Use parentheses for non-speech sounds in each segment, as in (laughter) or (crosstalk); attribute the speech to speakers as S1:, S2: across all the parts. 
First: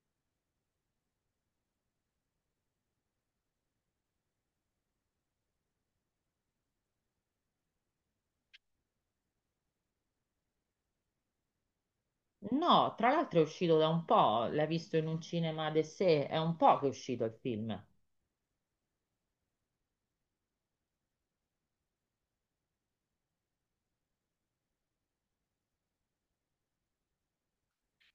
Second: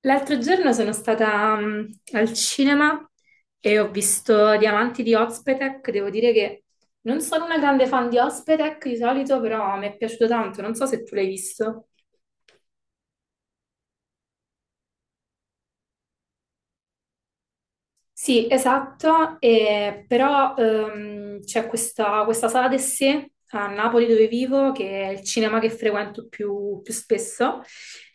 S1: L'altro giorno sono stata al cinema e ho visto Diamanti di Ozpetek. Devo dire che non sono una grande fan di Ozpetek di solito, però mi è piaciuto tanto. Non so se tu l'hai visto.
S2: No, tra l'altro è uscito da un po', l'hai visto in un cinema de sé, è un po' che è uscito il film.
S1: Sì, esatto, però c'è questa sala del sé a Napoli dove vivo, che è il cinema che frequento più spesso,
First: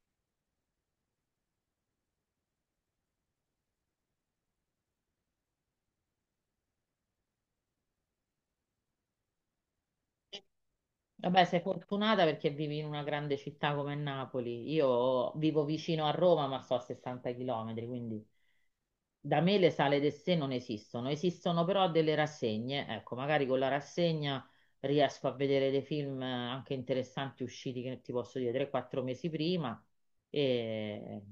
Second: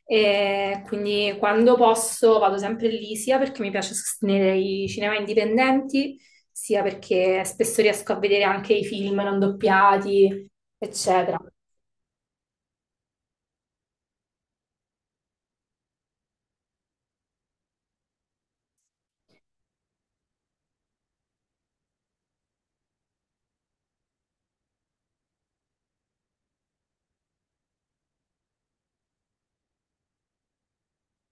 S1: e quindi quando posso vado sempre lì, sia perché mi piace sostenere i cinema indipendenti, sia perché spesso riesco a vedere anche i film non doppiati, eccetera.
S2: Vabbè, sei fortunata perché vivi in una grande città come Napoli. Io vivo vicino a Roma, ma sto a 60 km, quindi. Da me le sale del sé non esistono, esistono però delle rassegne, ecco, magari con la rassegna riesco a vedere dei film anche interessanti usciti, che ti posso dire, 3-4 mesi prima e,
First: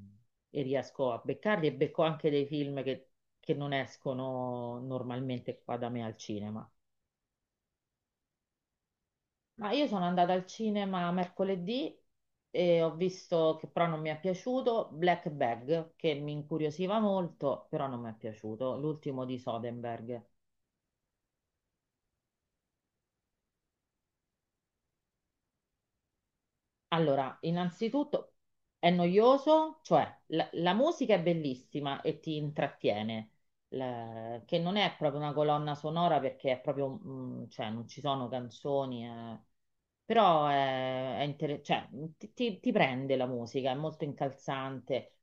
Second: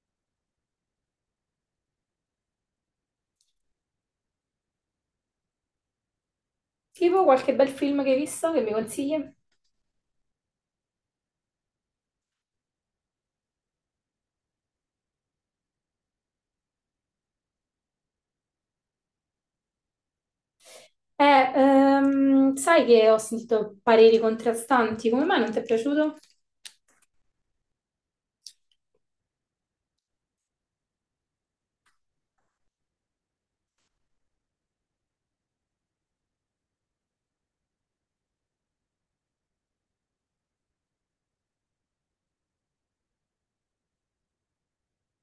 S2: e riesco a beccarli e becco anche dei film che non escono normalmente qua da me al cinema.
S1: Tipo qualche bel film che hai visto che mi consigli?
S2: Ma io sono andata al cinema mercoledì e ho visto che però non mi è piaciuto Black Bag, che mi incuriosiva molto, però non mi è piaciuto, l'ultimo di Soderbergh.
S1: Eh, Sai che ho sentito pareri contrastanti, come mai non ti è piaciuto?
S2: Allora, innanzitutto è noioso, cioè la musica è bellissima e ti intrattiene, che non è proprio una colonna sonora perché è proprio, cioè non ci sono canzoni, però è cioè, ti prende la musica, è molto incalzante.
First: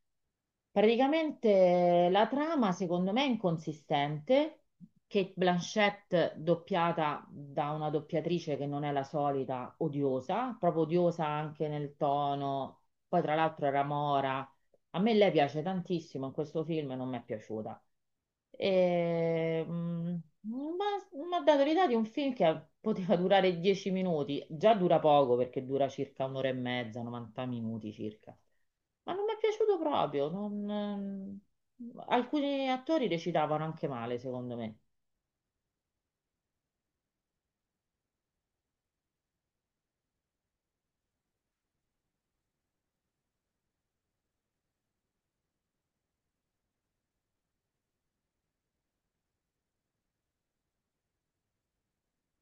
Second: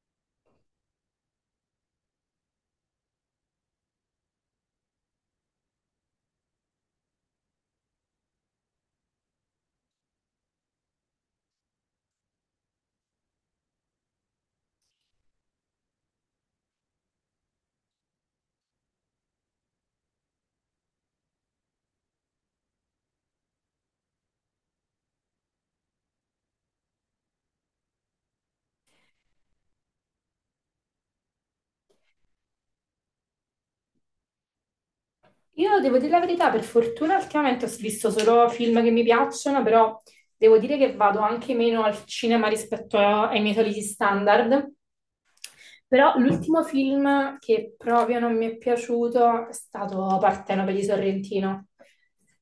S2: Praticamente la trama secondo me è inconsistente, che Blanchett doppiata da una doppiatrice che non è la solita, odiosa, proprio odiosa anche nel tono, poi tra l'altro era mora, a me lei piace tantissimo, in questo film non mi è piaciuta. E, mm, ma mi ha dato l'idea di un film che poteva durare 10 minuti, già dura poco perché dura circa un'ora e mezza, 90 minuti circa. Ma non mi è piaciuto proprio. Non, Alcuni attori recitavano anche male, secondo me.
S1: Io devo dire la verità, per fortuna ultimamente ho visto solo film che mi piacciono, però devo dire che vado anche meno al cinema rispetto ai miei soliti standard. Però l'ultimo film che proprio non mi è piaciuto è stato Partenope di Sorrentino.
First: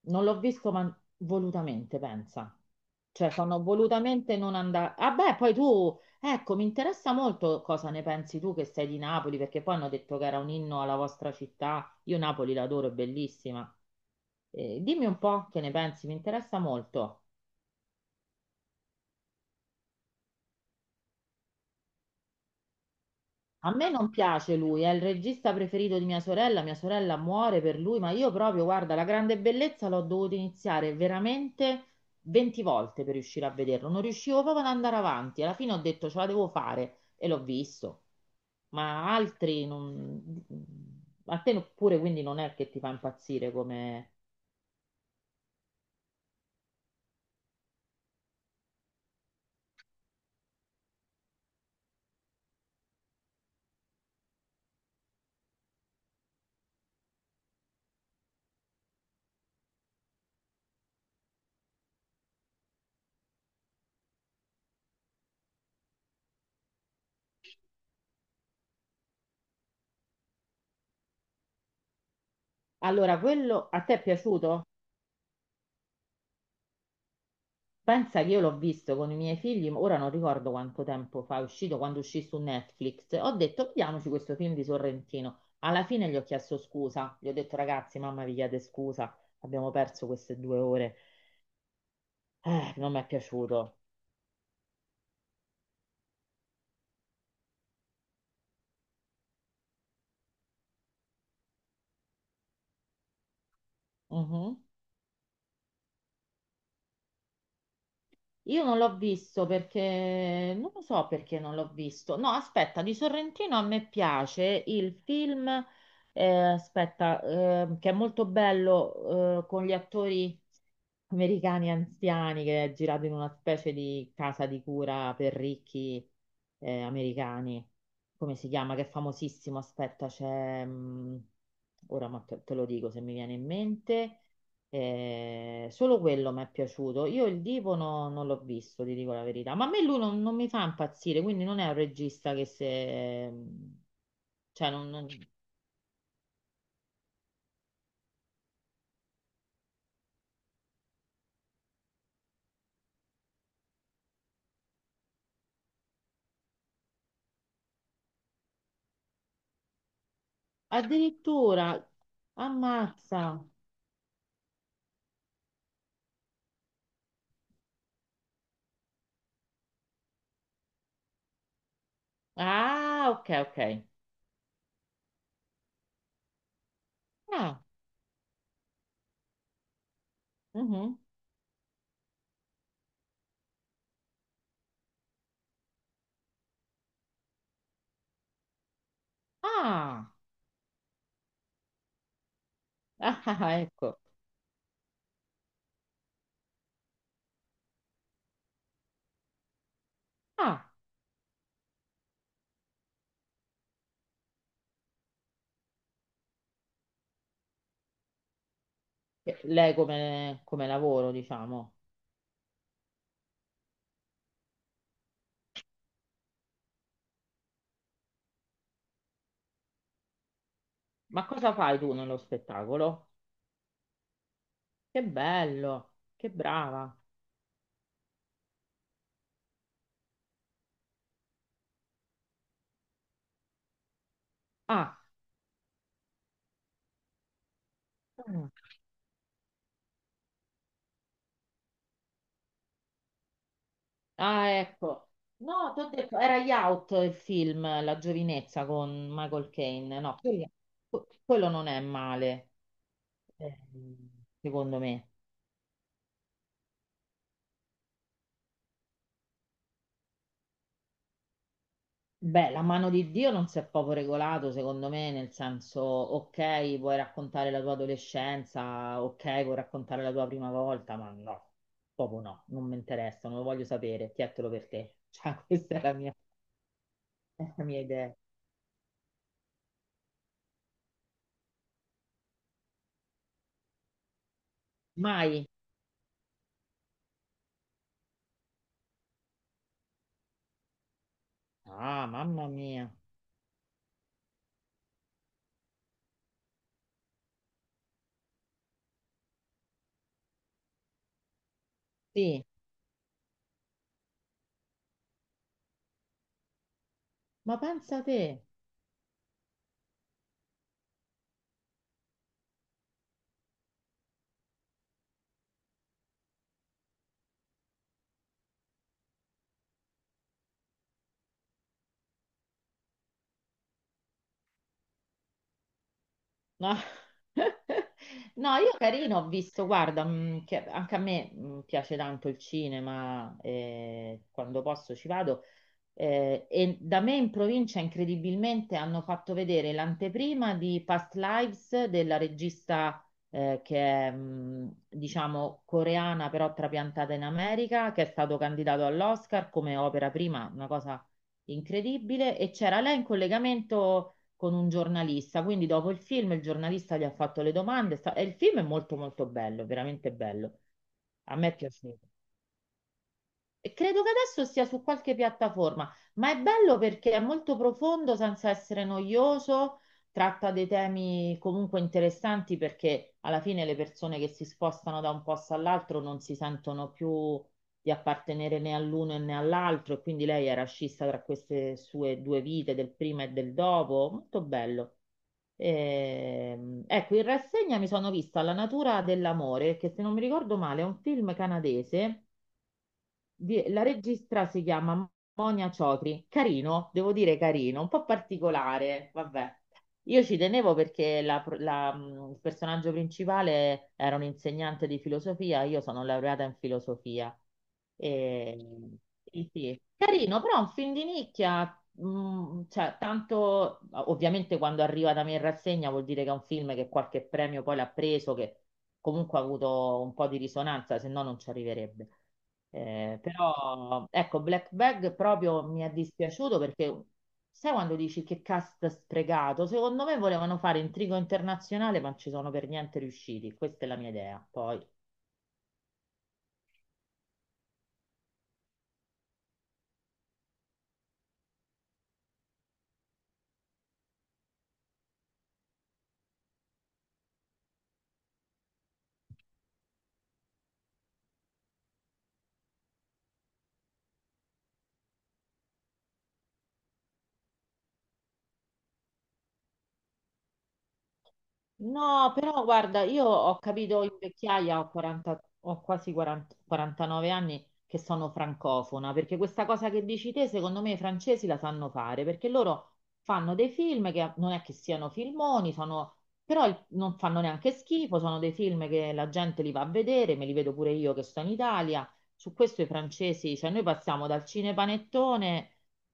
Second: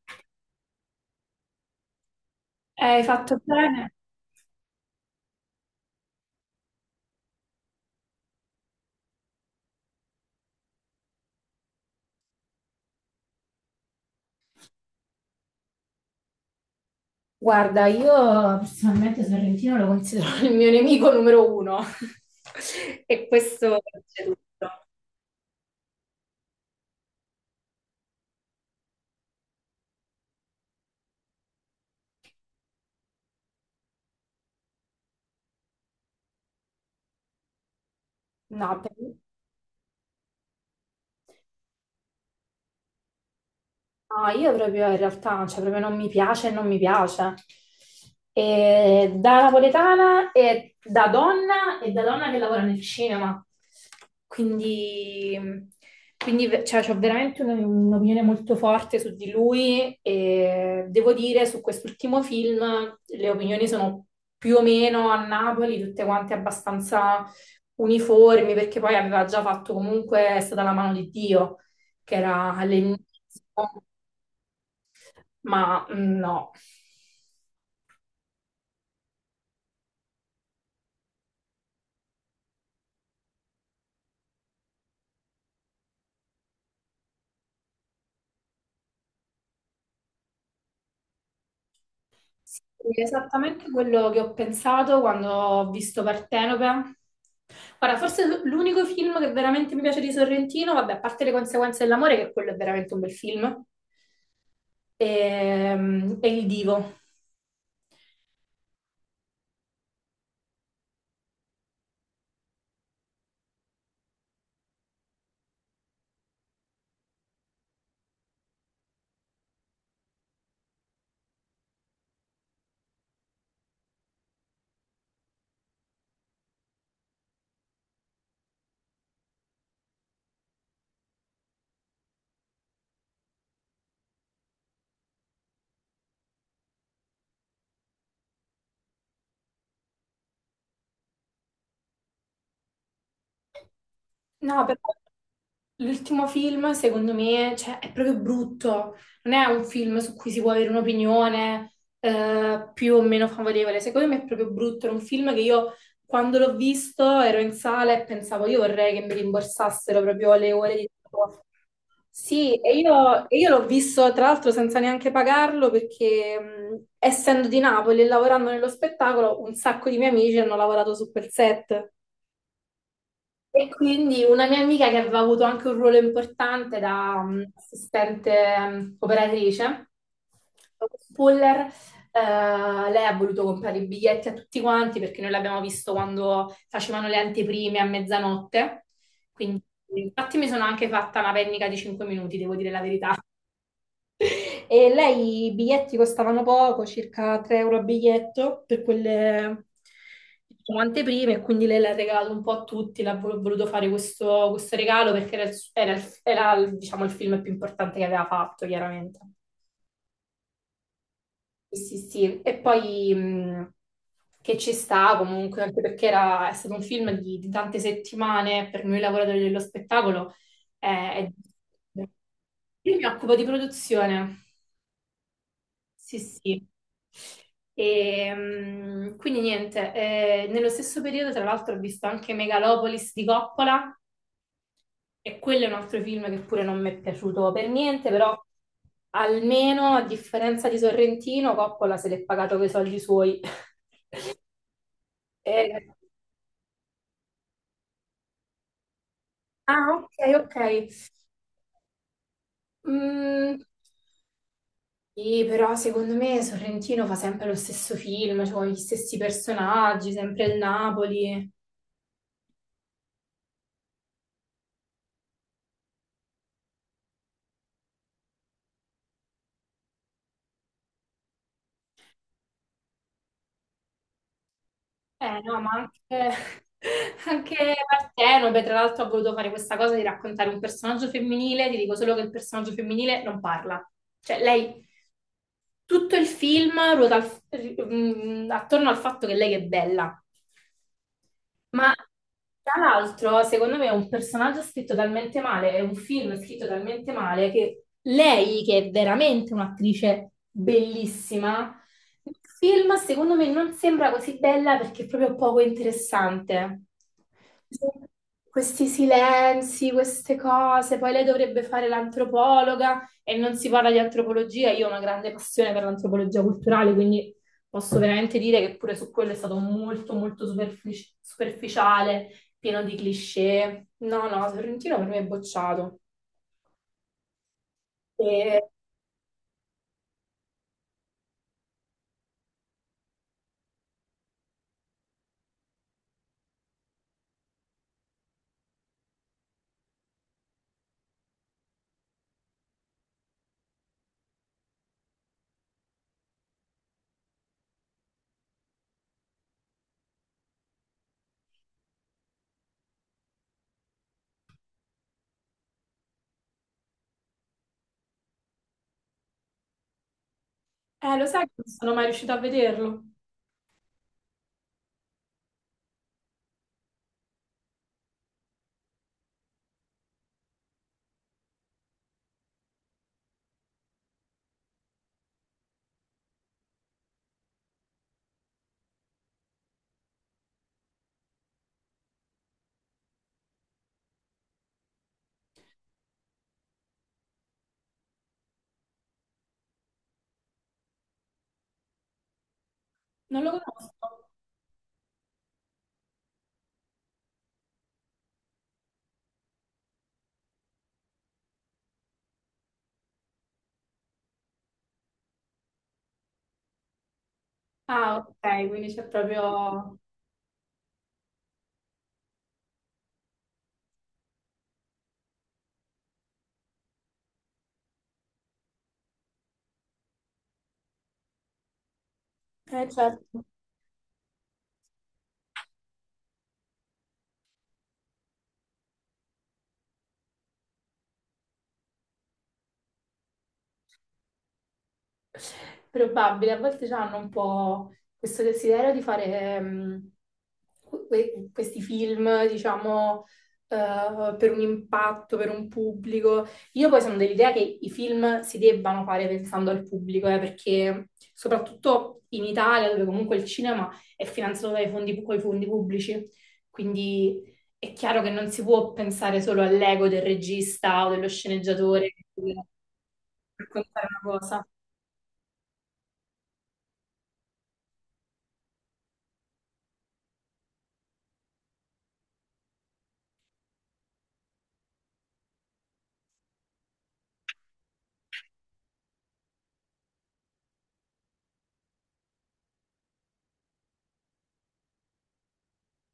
S2: Non l'ho visto, ma volutamente, pensa.
S1: Hai
S2: Cioè,
S1: fatto
S2: sono
S1: bene?
S2: volutamente non andare. Ah, beh, poi tu, ecco, mi interessa molto cosa ne pensi tu che sei di Napoli, perché poi hanno detto che era un inno alla vostra città. Io Napoli l'adoro, è bellissima. Dimmi un po' che ne pensi, mi interessa molto.
S1: Guarda, io personalmente Sorrentino lo considero (laughs) il mio nemico numero uno. (laughs) E
S2: A
S1: questo
S2: me non
S1: c'è
S2: piace lui,
S1: tutto.
S2: è il regista preferito di mia sorella muore per lui, ma io proprio, guarda, La grande bellezza l'ho dovuto iniziare veramente 20 volte per riuscire a vederlo, non riuscivo proprio ad andare avanti, alla fine ho detto ce la devo fare e l'ho visto,
S1: No, per me.
S2: ma altri non... A te pure quindi non è che ti fa impazzire come...
S1: No, io proprio in realtà, cioè proprio non mi piace e non mi piace. E da napoletana e da donna che lavora nel cinema. Quindi, cioè, ho veramente un'opinione molto forte su di lui e devo dire su quest'ultimo film le opinioni sono più o meno a Napoli, tutte quante abbastanza uniformi, perché poi aveva già fatto comunque, è stata la mano di Dio che era all'inizio.
S2: Allora, quello a te è piaciuto?
S1: Ma no,
S2: Pensa che io l'ho visto con i miei figli, ora non ricordo quanto tempo fa, è uscito quando uscì su Netflix. Ho detto, vediamoci questo film di Sorrentino. Alla fine gli ho chiesto scusa, gli ho detto, ragazzi, mamma vi chiede scusa, abbiamo perso queste 2 ore.
S1: sì,
S2: Non mi è
S1: esattamente
S2: piaciuto.
S1: quello che ho pensato quando ho visto Partenope. Guarda, forse l'unico film che veramente mi piace di Sorrentino, vabbè, a parte le conseguenze dell'amore, che quello è veramente un bel film,
S2: Mhm.
S1: è Il Divo.
S2: Io non l'ho visto perché non lo so perché non l'ho visto. No, aspetta, di Sorrentino a me piace il film, eh, aspetta, che è molto bello, con gli attori americani anziani che è girato in una specie di casa di cura per ricchi, americani. Come si chiama? Che è famosissimo. Aspetta, c'è. Ora ma te lo dico se mi viene in mente. Solo quello mi è piaciuto. Io il Divo non l'ho visto, ti dico la verità. Ma a me lui non mi fa impazzire, quindi non è un regista che se...
S1: No,
S2: Cioè,
S1: però l'ultimo film, secondo me, cioè, è proprio brutto. Non è un film su cui si può avere un'opinione più o meno favorevole. Secondo me è proprio brutto. Era un film che io, quando l'ho visto, ero in sala e pensavo, io vorrei che mi rimborsassero proprio le ore di lavoro.
S2: addirittura.
S1: Sì, e io, e
S2: Ammazza.
S1: io l'ho visto tra l'altro senza neanche pagarlo perché essendo di Napoli e lavorando nello spettacolo, un sacco di miei amici hanno lavorato su quel set.
S2: Ah, ok, ok.
S1: E quindi una mia amica che aveva avuto anche un ruolo importante da
S2: Ah,
S1: assistente operatrice,
S2: mhm.
S1: Puller, eh, lei ha voluto comprare i biglietti a tutti quanti perché noi l'abbiamo visto quando facevano le anteprime a mezzanotte. Quindi,
S2: Ah,
S1: infatti, mi sono anche fatta una pennica di 5 minuti, devo dire la
S2: (laughs)
S1: verità.
S2: ah, ah, ecco.
S1: E lei i biglietti costavano poco, circa 3 euro a biglietto per quelle
S2: Ah,
S1: diciamo, anteprime, e quindi lei l'ha regalato un po' a tutti, l'ha voluto fare questo, regalo perché diciamo, il film più importante che aveva fatto, chiaramente.
S2: lei come lavoro, diciamo.
S1: Sì, sì, sì. E poi che ci sta comunque, anche perché è stato un film di tante settimane per noi lavoratori dello spettacolo. eh,
S2: Ma
S1: è-
S2: cosa fai tu nello
S1: Io mi
S2: spettacolo?
S1: occupo di produzione.
S2: Che bello,
S1: Sì,
S2: che
S1: sì.
S2: brava.
S1: E, quindi niente, nello stesso periodo tra l'altro ho visto anche Megalopolis di Coppola
S2: Ah.
S1: e quello è un altro film che pure non mi è piaciuto per niente, però
S2: Mm.
S1: almeno a differenza di Sorrentino, Coppola se l'è pagato con i soldi suoi. (laughs)
S2: Ah, ecco. No,
S1: Eh,
S2: ti ho detto, era Youth il film, La giovinezza con Michael
S1: ah,
S2: Caine.
S1: ok,
S2: No, quello,
S1: ok.
S2: quello non è male,
S1: Mm,
S2: ehm, secondo me.
S1: sì, però secondo me Sorrentino fa sempre lo stesso film, cioè con gli stessi personaggi, sempre il Napoli.
S2: Beh, La mano di Dio non si è proprio regolato, secondo me, nel senso, ok, puoi raccontare la tua adolescenza, ok, puoi raccontare la tua prima volta, ma no, proprio no, non mi interessa, non lo voglio sapere, chiettelo per te.
S1: Eh
S2: Cioè, (laughs)
S1: no, ma
S2: questa è la mia,
S1: anche, (laughs)
S2: è la
S1: anche
S2: mia idea.
S1: Partenope, tra l'altro, ha voluto fare questa cosa di raccontare un personaggio femminile, ti dico solo che il personaggio femminile non parla. Cioè, lei,
S2: Mai.
S1: tutto il film ruota attorno al fatto che lei è bella. Ma
S2: Ah, mamma
S1: tra
S2: mia.
S1: l'altro, secondo me, è un personaggio scritto talmente male, è un film scritto talmente male che lei, che è veramente un'attrice bellissima, il
S2: Sì,
S1: film secondo me non sembra così bella perché è proprio poco interessante.
S2: ma pensa te.
S1: Questi silenzi, queste cose, poi lei dovrebbe fare l'antropologa e non si parla di antropologia. Io ho una grande passione per l'antropologia culturale, quindi posso veramente dire che pure su quello è stato molto, molto superficiale, pieno di cliché. No, no, Sorrentino per me è bocciato.
S2: No, (laughs) no,
S1: E,
S2: io carino ho visto, guarda, che anche a me piace tanto il cinema, e quando posso ci vado. E da me in provincia incredibilmente hanno fatto vedere l'anteprima di Past Lives della regista che è, diciamo, coreana però trapiantata in America, che è stato candidato all'Oscar come opera prima, una cosa incredibile. E c'era lei in collegamento con un giornalista, quindi dopo il film il giornalista gli ha fatto le domande e il film è molto molto bello, veramente bello.
S1: lo
S2: A
S1: sai
S2: me
S1: che
S2: è
S1: non sono mai
S2: piaciuto.
S1: riuscita a vederlo?
S2: E credo che adesso sia su qualche piattaforma, ma è bello perché è molto profondo senza essere noioso, tratta dei temi comunque interessanti perché alla fine le persone che si spostano da un posto all'altro non si sentono più di appartenere né all'uno né all'altro e quindi lei era scissa tra queste sue due vite, del prima e del dopo, molto bello. Ecco, in rassegna mi sono vista La natura dell'amore, che se non mi ricordo male è un film canadese
S1: Non lo
S2: la
S1: conosco.
S2: regista si chiama Monia Ciotri, carino, devo dire carino, un po' particolare, vabbè. Io ci tenevo perché il personaggio principale era un insegnante di filosofia, io sono laureata in filosofia.
S1: Ah, ok,
S2: E,
S1: quindi c'è
S2: sì, sì.
S1: proprio.
S2: Carino, però è un film di nicchia, cioè, tanto ovviamente quando arriva da me in rassegna vuol dire che è un film che qualche premio poi l'ha preso, che comunque ha avuto un po' di risonanza, se no non ci arriverebbe.
S1: Certo.
S2: Però ecco, Black Bag proprio mi è dispiaciuto perché sai quando dici che cast sprecato? Secondo me volevano fare intrigo internazionale, ma non ci sono per niente riusciti. Questa è la mia idea. Poi...
S1: Probabile, a volte hanno un po' questo desiderio di fare ehm, questi film, diciamo, per un impatto, per un pubblico. Io poi sono dell'idea che i film si debbano fare pensando al pubblico, perché soprattutto in Italia, dove comunque il cinema è finanziato dai fondi, coi fondi pubblici, quindi è chiaro che non si può pensare solo all'ego del regista o dello sceneggiatore
S2: No,
S1: per
S2: però guarda, io ho capito
S1: raccontare
S2: in
S1: una cosa.
S2: vecchiaia, ho 40, ho quasi 40, 49 anni, che sono francofona, perché questa cosa che dici te, secondo me i francesi la sanno fare, perché loro fanno dei film che non è che siano filmoni, sono, però non fanno neanche schifo, sono dei film che la gente li va a vedere, me li vedo pure io che sto in Italia. Su questo i francesi, cioè noi passiamo dal cinepanettone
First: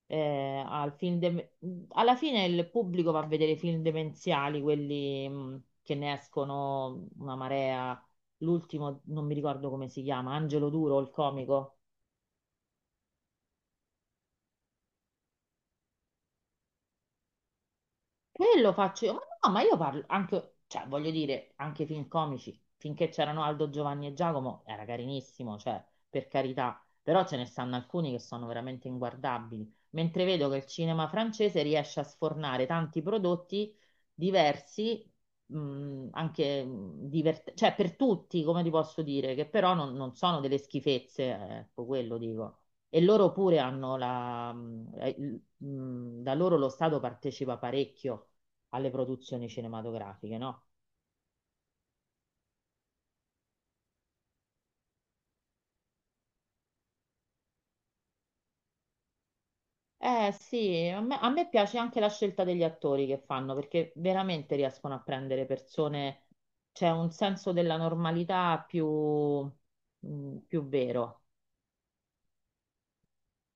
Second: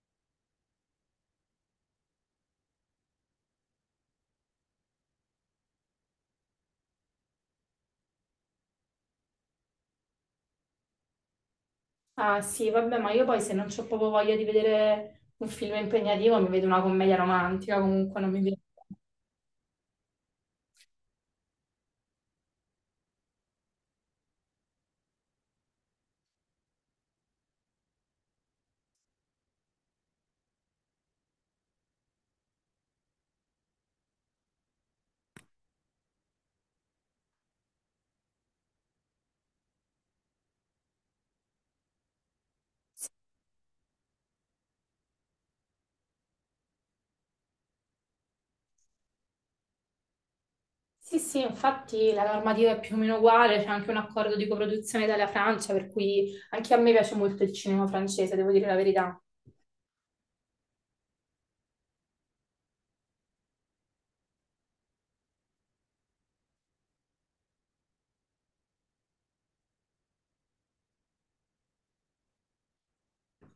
S2: eh, al film de- alla fine il pubblico va a vedere i film demenziali, quelli che ne escono una marea. L'ultimo, non mi ricordo come si chiama, Angelo Duro, il comico.
S1: Ah sì, vabbè, ma io poi se non ho proprio voglia di vedere un film impegnativo, mi vedo una commedia romantica, comunque non mi vedo.
S2: E lo faccio io, ma no, ma io parlo anche, cioè voglio dire, anche i film comici, finché c'erano Aldo, Giovanni e Giacomo, era carinissimo, cioè, per carità, però ce ne stanno alcuni che sono veramente inguardabili, mentre vedo che il cinema francese riesce a sfornare tanti prodotti diversi, anche divertenti, cioè per tutti, come ti posso dire, che però non sono delle schifezze, ecco, quello dico. E loro pure hanno da loro lo Stato partecipa parecchio alle produzioni cinematografiche, no?
S1: Sì, sì, infatti la normativa è più o meno uguale, c'è anche un accordo di coproduzione Italia-Francia, per cui anche a me piace molto il cinema francese, devo dire la verità.
S2: Eh sì, a me piace anche la scelta degli attori che fanno perché veramente riescono a prendere persone, c'è un senso della normalità più, più vero.